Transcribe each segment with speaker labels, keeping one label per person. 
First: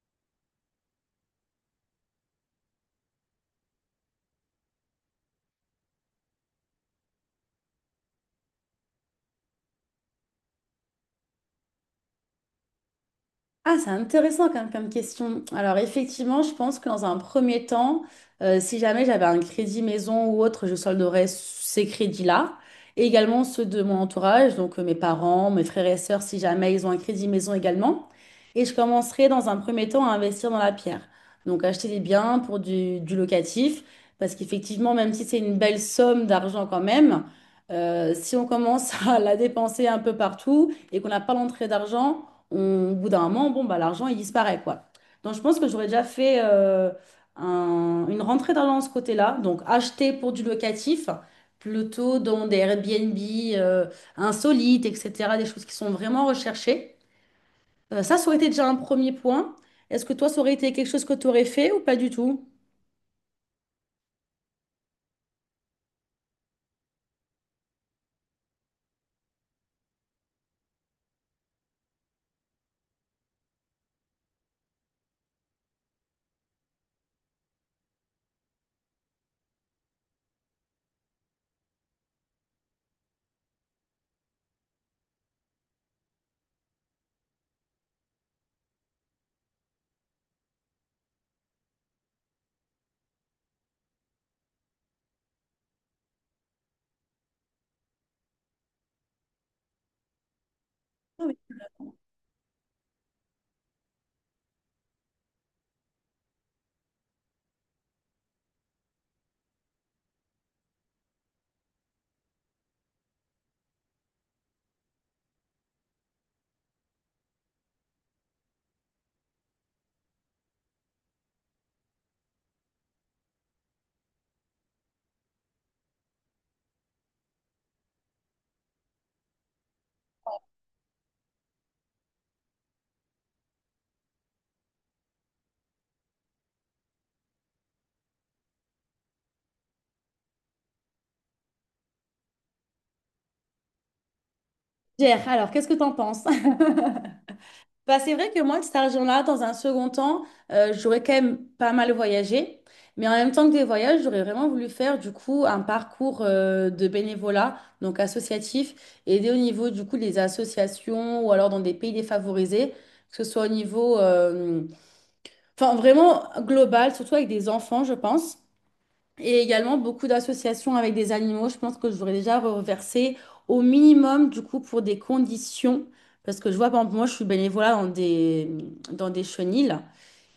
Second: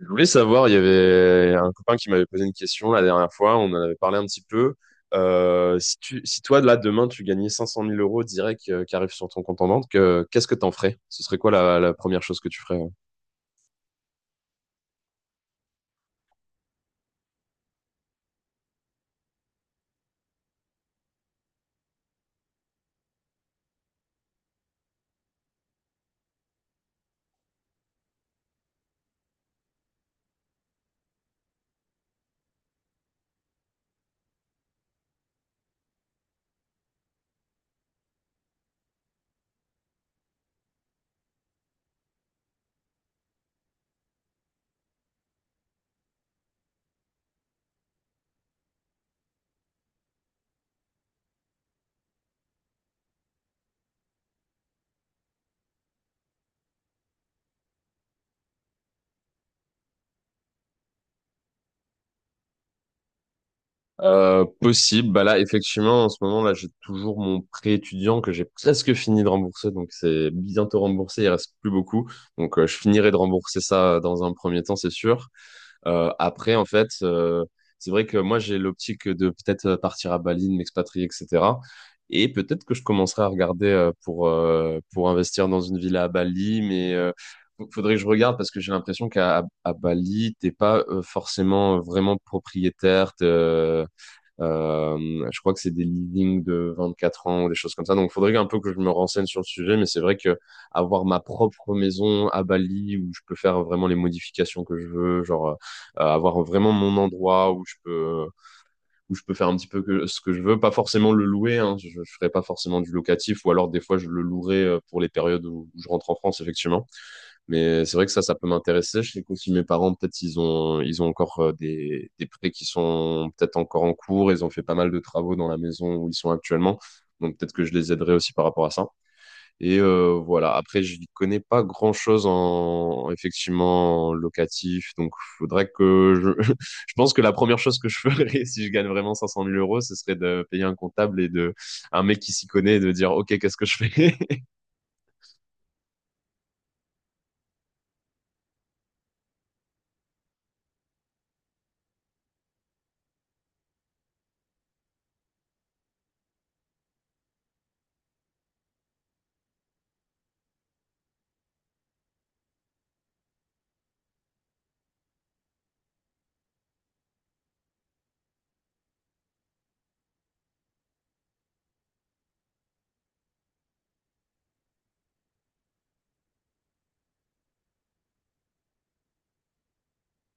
Speaker 1: Je voulais savoir, il y avait un copain qui m'avait posé une question la dernière fois, on en avait parlé un petit peu. Si toi, là, demain, tu gagnais 500 000 euros direct qui arrivent sur ton compte en banque, qu'est-ce que t'en ferais? Ce serait quoi la première chose que tu ferais? Ouais.
Speaker 2: Ah, c'est intéressant quand même comme question. Alors effectivement, je pense que dans un premier temps, si jamais j'avais un crédit maison ou autre, je solderais ces crédits-là. Et également ceux de mon entourage, donc mes parents, mes frères et sœurs, si jamais ils ont un crédit maison également. Et je commencerai dans un premier temps à investir dans la pierre. Donc acheter des biens pour du locatif, parce qu'effectivement, même si c'est une belle somme d'argent quand même, si on commence à la dépenser un peu partout et qu'on n'a pas l'entrée d'argent, au bout d'un moment, bon, bah, l'argent, il disparaît, quoi. Donc, je pense que j'aurais déjà fait une rentrée d'argent de ce côté-là. Donc, acheter pour du locatif, plutôt dans des Airbnb euh, insolites, etc., des choses qui sont vraiment recherchées. Ça, ça aurait été déjà un premier point. Est-ce que toi, ça aurait été quelque chose que tu aurais fait ou pas du tout?
Speaker 1: Possible, bah là, effectivement, en ce moment, là, j'ai toujours mon prêt étudiant que j'ai presque fini de rembourser, donc c'est bientôt remboursé, il reste plus beaucoup. Donc, je finirai de rembourser ça dans un premier temps, c'est sûr. Après, en fait, c'est vrai que moi, j'ai l'optique de peut-être partir à Bali, de m'expatrier, etc. Et peut-être que je commencerai à regarder pour investir dans une villa à Bali, mais faudrait que je regarde parce que j'ai l'impression qu'à Bali, t'es pas forcément vraiment propriétaire. Je crois que c'est des leadings de 24 ans ou des choses comme ça. Donc, il faudrait un peu que je me renseigne sur le sujet, mais c'est vrai que avoir ma
Speaker 2: Ah oui.
Speaker 1: propre maison à Bali où je peux faire vraiment les modifications que je veux, genre avoir vraiment mon endroit où je peux faire un petit peu ce que je veux, pas forcément le louer. Hein, je ferai pas forcément du locatif, ou alors des fois je le louerai pour les périodes où je rentre en France, effectivement. Mais c'est vrai que ça peut m'intéresser. Je sais qu'aussi mes parents, peut-être, ils ont encore des prêts qui sont peut-être encore en cours. Ils ont fait pas mal de travaux dans la maison où ils sont actuellement. Donc peut-être que je les aiderai aussi par rapport à ça. Et voilà. Après, je n'y connais pas grand-chose en, effectivement en locatif. Donc faudrait je pense que la première chose que je ferais si je gagne vraiment 500 000 euros, ce serait de payer un comptable et de un mec qui s'y connaît et de dire, OK, qu'est-ce que je fais?
Speaker 2: Gère, alors, qu'est-ce que tu en penses? Bah, c'est vrai que moi, de cet argent-là, dans un second temps, j'aurais quand même pas mal voyagé. Mais en même temps que des voyages, j'aurais vraiment voulu faire du coup un parcours de bénévolat, donc associatif, aider au niveau du coup des associations ou alors dans des pays défavorisés, que ce soit au niveau, enfin vraiment global, surtout avec des enfants, je pense. Et également beaucoup d'associations avec des animaux. Je pense que j'aurais déjà reversé au minimum, du coup, pour des conditions. Parce que je vois, par exemple, moi, je suis bénévolat dans des chenils.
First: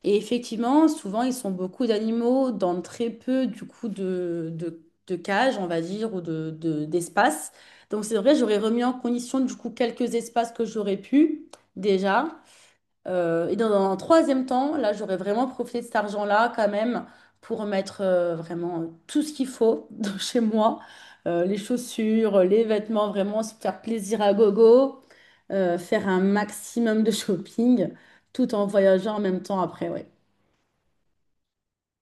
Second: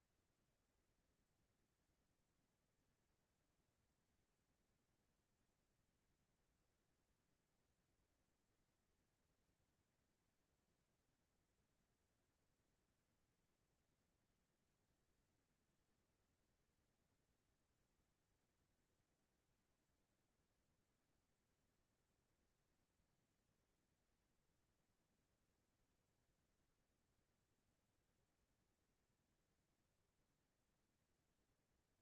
Speaker 2: Et effectivement, souvent, ils sont beaucoup d'animaux dans très peu, du coup, de cages, on va dire, ou d'espace. Donc, c'est vrai, j'aurais remis en condition, du coup, quelques espaces que j'aurais pu, déjà. Et dans un troisième temps, là, j'aurais vraiment profité de cet argent-là quand même pour mettre vraiment tout ce qu'il faut chez moi. Les chaussures, les vêtements, vraiment se faire plaisir à gogo, faire un maximum de shopping tout en voyageant en même temps après, ouais.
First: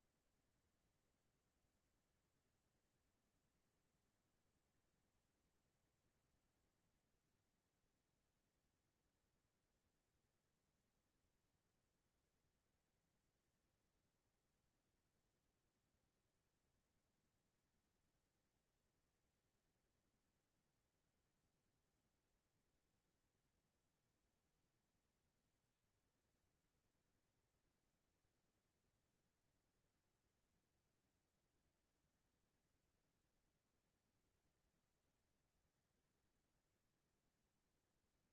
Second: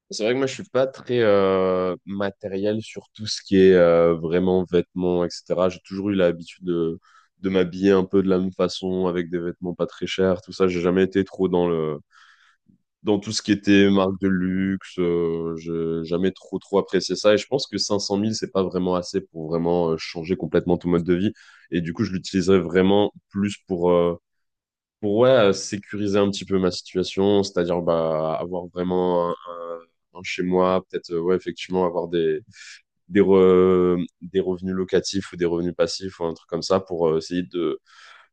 Speaker 1: C'est vrai que moi, je suis pas très matériel sur tout ce qui est vraiment vêtements, etc. J'ai toujours eu l'habitude de m'habiller un peu de la même façon, avec des vêtements pas très chers, tout ça. J'ai jamais été trop dans tout ce qui était marque de luxe. J'ai jamais trop trop apprécié ça. Et je pense que 500 000, c'est pas vraiment assez pour vraiment changer complètement ton mode de vie. Et du coup, je l'utiliserais vraiment plus pour ouais, sécuriser un petit peu ma situation, c'est-à-dire bah, avoir vraiment un chez moi, peut-être ouais, effectivement avoir des revenus locatifs ou des revenus passifs ou un truc comme ça pour essayer de,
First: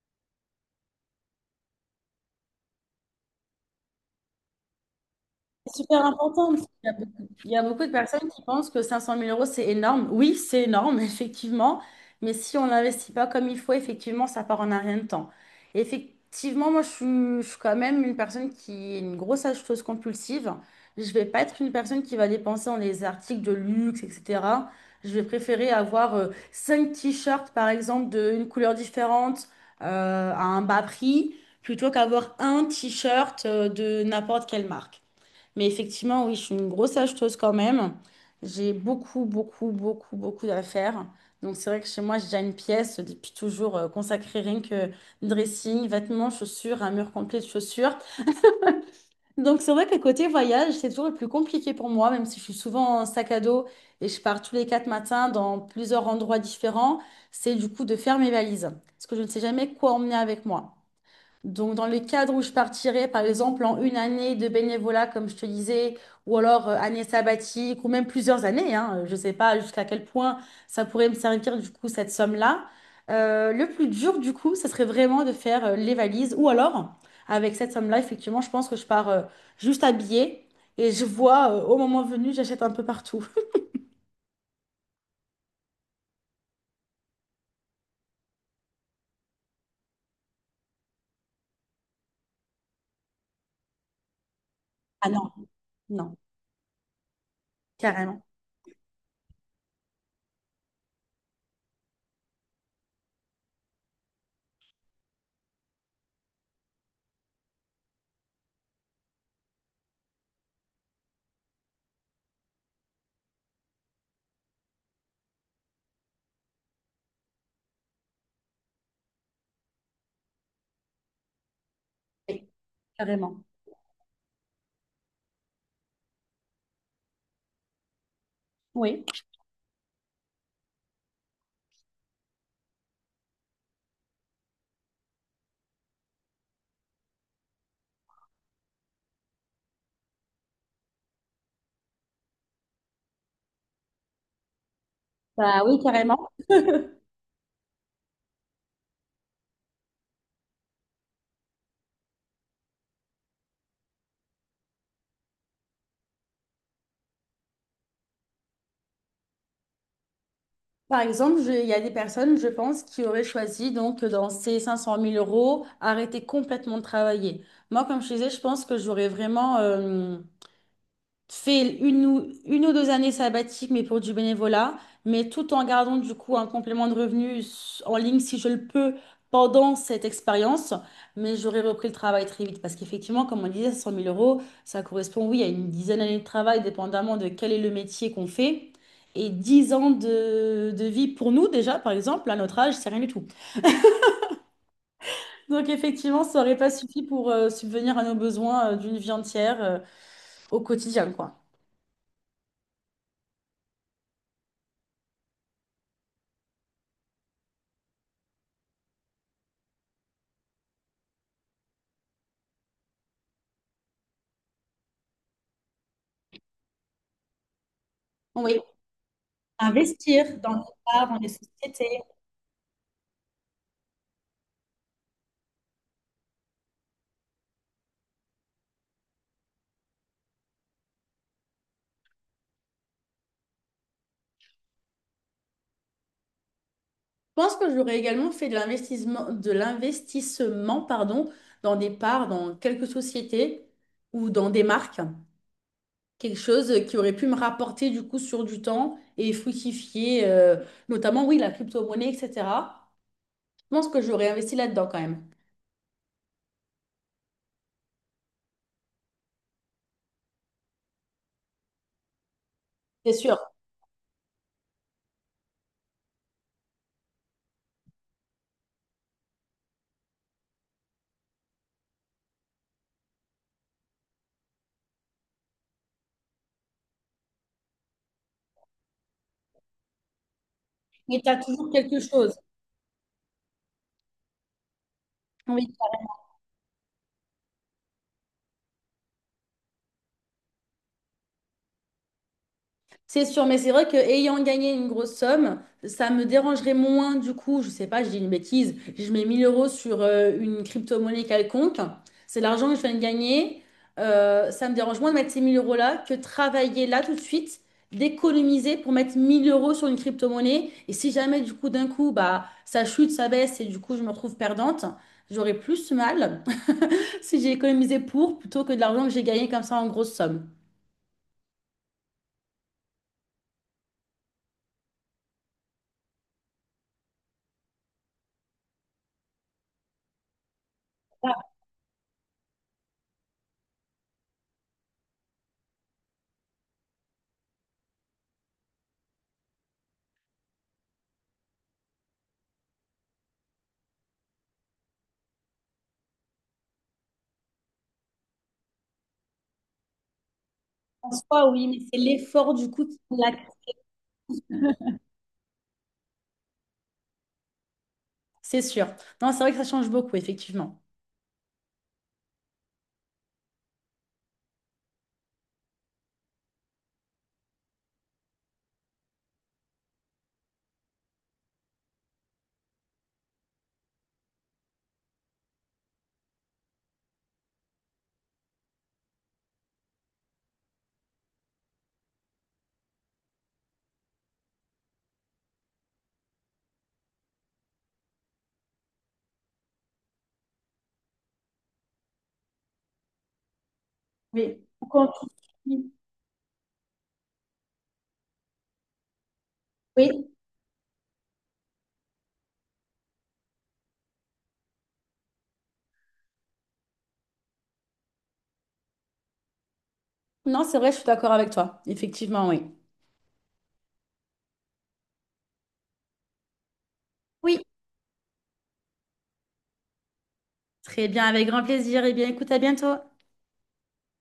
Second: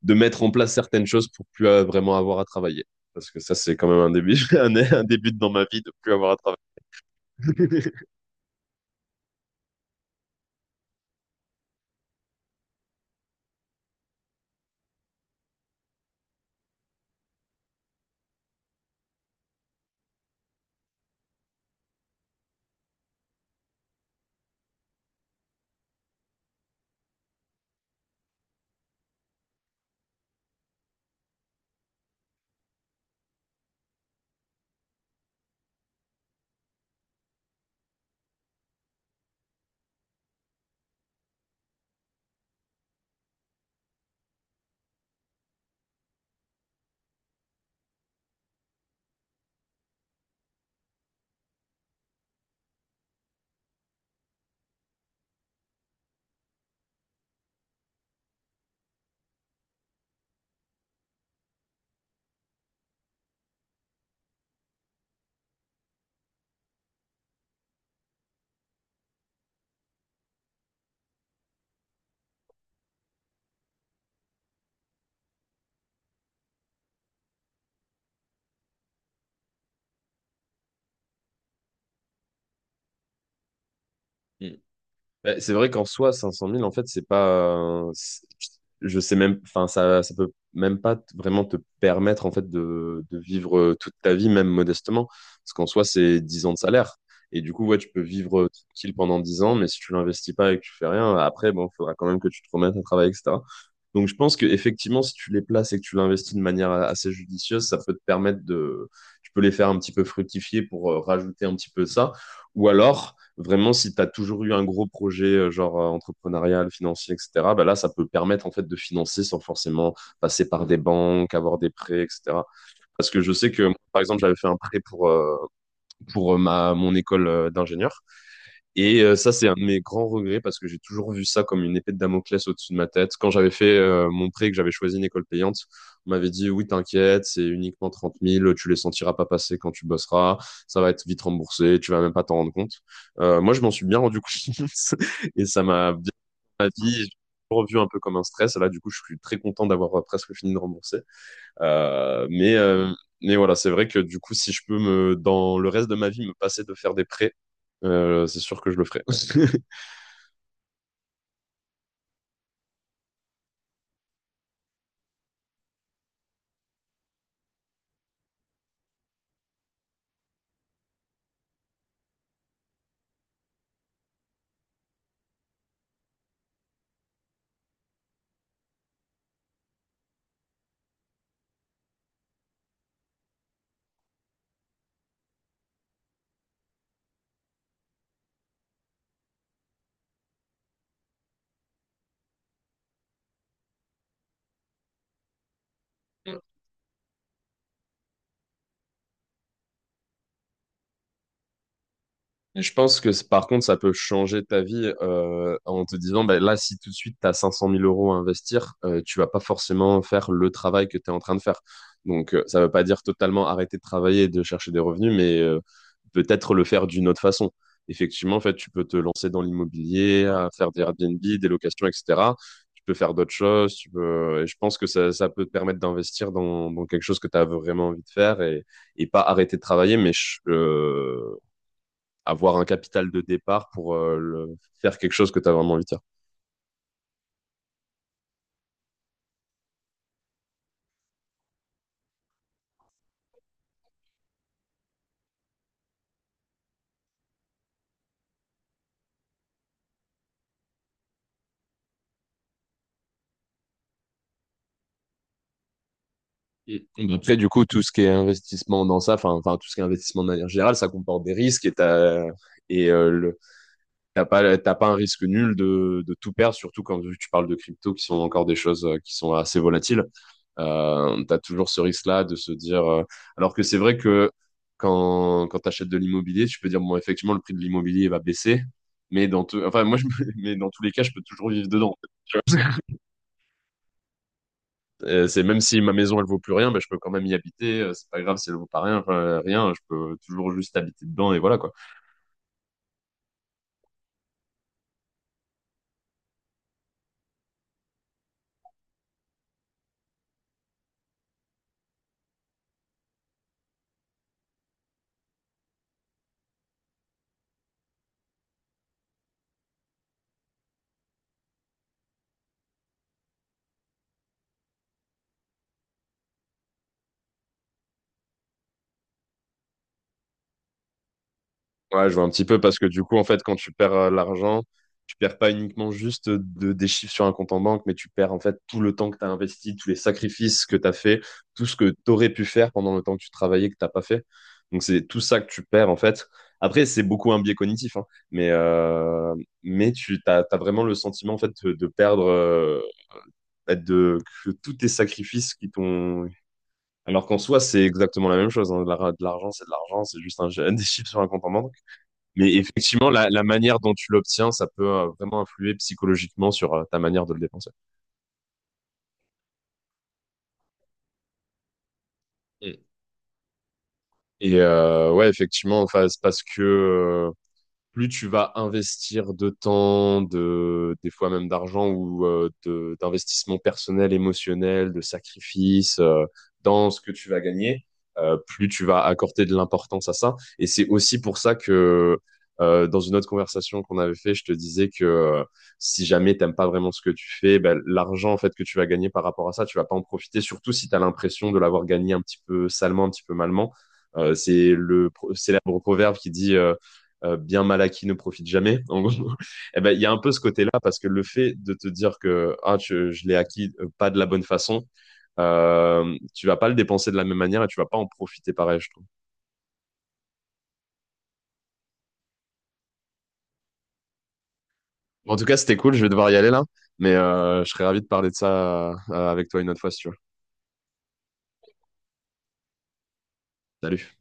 Speaker 1: de mettre en place certaines choses pour plus vraiment avoir à travailler. Parce que ça, c'est quand même un début, un début dans ma vie
Speaker 2: C'est
Speaker 1: de
Speaker 2: super
Speaker 1: plus avoir à
Speaker 2: important, parce qu'il y a beaucoup de
Speaker 1: travailler.
Speaker 2: personnes qui pensent que 500 000 euros, c'est énorme. Oui, c'est énorme, effectivement. Mais si on n'investit pas comme il faut, effectivement, ça part en un rien de temps. Effectivement, moi, je suis quand même une personne qui est une grosse acheteuse compulsive. Je ne vais pas être une personne qui va dépenser dans les articles de luxe, etc. Je vais préférer avoir cinq t-shirts, par exemple, d'une couleur différente, à un bas prix, plutôt qu'avoir un t-shirt de n'importe quelle marque. Mais effectivement, oui, je suis une grosse acheteuse quand même. J'ai beaucoup, beaucoup, beaucoup, beaucoup d'affaires. Donc c'est vrai que chez moi, j'ai déjà une pièce depuis toujours consacrée rien que dressing, vêtements, chaussures, un mur complet de chaussures. Donc c'est vrai que côté voyage, c'est toujours le plus compliqué pour moi, même si je suis souvent en sac à dos et je pars tous les quatre matins dans plusieurs endroits différents, c'est du coup de faire mes valises. Parce que je ne sais jamais quoi emmener avec moi. Donc, dans les cadres où je partirais, par exemple, en une année de bénévolat, comme je te disais, ou alors année sabbatique, ou même plusieurs années, hein, je ne sais pas jusqu'à quel point ça pourrait me servir, du coup, cette somme-là. Le plus dur, du coup, ça serait vraiment de faire les valises, ou alors, avec cette somme-là, effectivement, je pense que je pars juste habillée et je vois, au moment venu, j'achète un peu partout.
Speaker 1: Bah, c'est vrai qu'en soi, 500 000, en fait, c'est pas, je sais même. Enfin, ça peut même pas vraiment te permettre, en fait, de vivre toute ta vie, même modestement.
Speaker 2: Ah non,
Speaker 1: Parce qu'en soi,
Speaker 2: non,
Speaker 1: c'est 10 ans de salaire. Et du coup, ouais, tu peux
Speaker 2: carrément.
Speaker 1: vivre tranquille pendant 10 ans, mais si tu l'investis pas et que tu fais rien, après, bon, faudra quand même que tu te remettes à travailler, etc. Donc, je pense que effectivement, si tu les places et que tu l'investis de manière assez judicieuse, ça peut te permettre de. Tu peux les faire un petit peu fructifier pour rajouter un petit peu de ça. Ou alors vraiment, si tu as toujours eu un gros projet, genre entrepreneurial, financier, etc., bah là, ça peut permettre en fait de financer sans forcément passer par des banques, avoir des prêts, etc.
Speaker 2: Oui,
Speaker 1: Parce que je
Speaker 2: carrément.
Speaker 1: sais que, par exemple, j'avais fait un prêt pour mon école d'ingénieur. Et
Speaker 2: Oui,
Speaker 1: ça, c'est un de mes grands regrets parce que j'ai toujours vu ça comme une épée de Damoclès au-dessus de ma tête. Quand j'avais fait mon prêt et que j'avais choisi une école payante, on m'avait dit, oui, t'inquiète, c'est uniquement 30 000. Tu les sentiras pas passer quand tu bosseras, ça va être vite remboursé, tu vas même pas t'en rendre compte. Moi, je m'en suis bien rendu compte et ça
Speaker 2: bah oui,
Speaker 1: m'a bien
Speaker 2: carrément.
Speaker 1: ma vie, j'ai revu un peu comme un stress. Et là, du coup, je suis très content d'avoir presque fini de rembourser. Euh, mais euh, mais voilà, c'est vrai que du coup, si je peux me, dans le reste de ma vie, me passer de faire des prêts, c'est sûr que je le ferai.
Speaker 2: Par exemple, il y a des personnes, je pense, qui auraient choisi, donc, dans ces 500 000 euros, arrêter complètement de travailler. Moi, comme je disais, je pense que j'aurais vraiment fais une ou deux années sabbatiques, mais pour du bénévolat, mais tout en gardant du coup un complément de revenus en ligne si je le peux pendant cette expérience. Mais j'aurais repris le travail très vite parce qu'effectivement, comme on disait, 100 000 euros, ça correspond, oui, à une dizaine d'années de travail, dépendamment de quel est le métier qu'on fait. Et 10 ans de vie pour nous déjà, par exemple, à notre âge, c'est rien du tout. Donc effectivement, ça n'aurait pas suffi pour subvenir à nos besoins d'une vie entière au quotidien, quoi.
Speaker 1: Et je pense que par contre, ça peut changer ta vie en te disant, ben là, si tout de suite, tu as 500 000 euros à investir, tu vas pas forcément faire le travail que tu es en train de faire. Donc, ça veut pas dire totalement arrêter de travailler et de chercher des revenus, mais peut-être le faire d'une autre façon. Effectivement, en fait,
Speaker 2: Oui.
Speaker 1: tu peux te lancer dans l'immobilier,
Speaker 2: Investir
Speaker 1: à
Speaker 2: dans les
Speaker 1: faire des
Speaker 2: arts,
Speaker 1: Airbnb,
Speaker 2: dans les
Speaker 1: des locations,
Speaker 2: sociétés.
Speaker 1: etc. Tu peux faire d'autres choses. Tu peux. Et je pense que ça peut te permettre d'investir dans quelque chose que tu as vraiment envie de faire et pas arrêter de travailler, mais avoir un capital de départ pour faire quelque chose que tu as vraiment envie de faire.
Speaker 2: Je pense que j'aurais également fait de l'investissement, pardon, dans des parts, dans quelques sociétés ou dans des marques. Quelque chose qui aurait pu me rapporter du coup sur du temps et fructifier, notamment, oui, la crypto-monnaie, etc. Je pense que j'aurais investi là-dedans quand même.
Speaker 1: Et après, du coup, tout ce qui est investissement dans ça, enfin, tout ce qui est investissement de manière générale, ça comporte des risques et t'as, et
Speaker 2: C'est
Speaker 1: le-
Speaker 2: sûr.
Speaker 1: t'as pas un risque nul de tout perdre, surtout quand tu parles de crypto, qui sont encore des choses qui sont assez volatiles. T'as toujours ce risque-là de se dire, alors que c'est vrai que quand t'achètes de l'immobilier, tu peux dire, bon, effectivement, le prix de l'immobilier va baisser, mais dans tout, enfin, moi, je me- mais dans tous les cas, je
Speaker 2: Mais
Speaker 1: peux
Speaker 2: tu as
Speaker 1: toujours vivre
Speaker 2: toujours
Speaker 1: dedans.
Speaker 2: quelque chose.
Speaker 1: C'est même
Speaker 2: Oui.
Speaker 1: si ma maison elle vaut plus rien, ben, je peux quand même y habiter. C'est pas grave si elle vaut pas rien, enfin, rien. Je peux toujours juste habiter dedans et voilà quoi.
Speaker 2: C'est sûr, mais c'est vrai que ayant gagné une grosse somme, ça me dérangerait moins du coup, je sais pas, je dis une bêtise, je mets 1 000 euros sur une crypto-monnaie quelconque, c'est l'argent que je viens de gagner, ça me dérange moins de mettre ces 1 000 euros là que travailler là tout de suite, d'économiser pour mettre 1 000 euros sur une crypto-monnaie, et si jamais du coup d'un coup, bah, ça chute, ça baisse, et du coup je me retrouve perdante, j'aurais plus mal si j'ai économisé pour plutôt que de l'argent que j'ai gagné comme ça en grosse somme.
Speaker 1: Ouais, je vois un petit peu parce que du coup en fait quand tu perds l'argent, tu perds pas uniquement juste des chiffres sur un compte en banque, mais tu perds en fait tout le temps que tu as investi, tous les sacrifices que tu as fait, tout ce que tu aurais pu faire pendant le temps que tu travaillais que t'as pas fait. Donc c'est tout ça que tu perds en fait. Après c'est beaucoup un biais cognitif, hein, mais euh, mais t'as vraiment le sentiment en fait de perdre, de, que tous tes sacrifices qui t'ont. Alors qu'en soi, c'est exactement la même chose, hein. De l'argent, c'est de l'argent, c'est juste des chiffres
Speaker 2: En
Speaker 1: sur un compte
Speaker 2: soi,
Speaker 1: en
Speaker 2: oui,
Speaker 1: banque.
Speaker 2: mais c'est
Speaker 1: Mais
Speaker 2: l'effort du coup qui.
Speaker 1: effectivement, la manière dont tu l'obtiens, ça peut vraiment influer psychologiquement sur ta manière de le dépenser.
Speaker 2: C'est sûr. Non, c'est vrai que ça change beaucoup, effectivement.
Speaker 1: Mm. Et ouais, effectivement, enfin, c'est parce que plus tu vas investir de temps, des fois même d'argent ou d'investissement personnel, émotionnel, de sacrifice dans ce que tu vas gagner, plus tu vas accorder de l'importance à ça. Et c'est aussi pour ça que dans une autre conversation qu'on avait fait, je te disais que si jamais t'aimes pas vraiment ce que tu fais, ben, l'argent en fait que tu vas gagner par rapport à ça, tu vas pas en profiter, surtout si tu as l'impression de l'avoir gagné un petit peu salement, un petit peu malement. Euh,
Speaker 2: Oui.
Speaker 1: c'est le
Speaker 2: Quand
Speaker 1: célèbre
Speaker 2: tu-
Speaker 1: proverbe qui dit bien mal acquis ne profite jamais. En gros, eh ben il y a un
Speaker 2: Oui,
Speaker 1: peu ce côté-là parce que le fait de te dire que ah je l'ai acquis pas de la bonne façon, tu vas pas le dépenser de la même manière et tu vas pas en profiter pareil, je trouve.
Speaker 2: non, c'est vrai, je suis d'accord avec toi. Effectivement, oui.
Speaker 1: Bon, en tout cas, c'était cool. Je vais devoir y aller là, mais
Speaker 2: Oui.
Speaker 1: je serais ravi de parler de ça avec toi une autre fois si tu veux.
Speaker 2: Très bien, avec grand plaisir. Eh bien, écoute, à bientôt.
Speaker 1: Salut.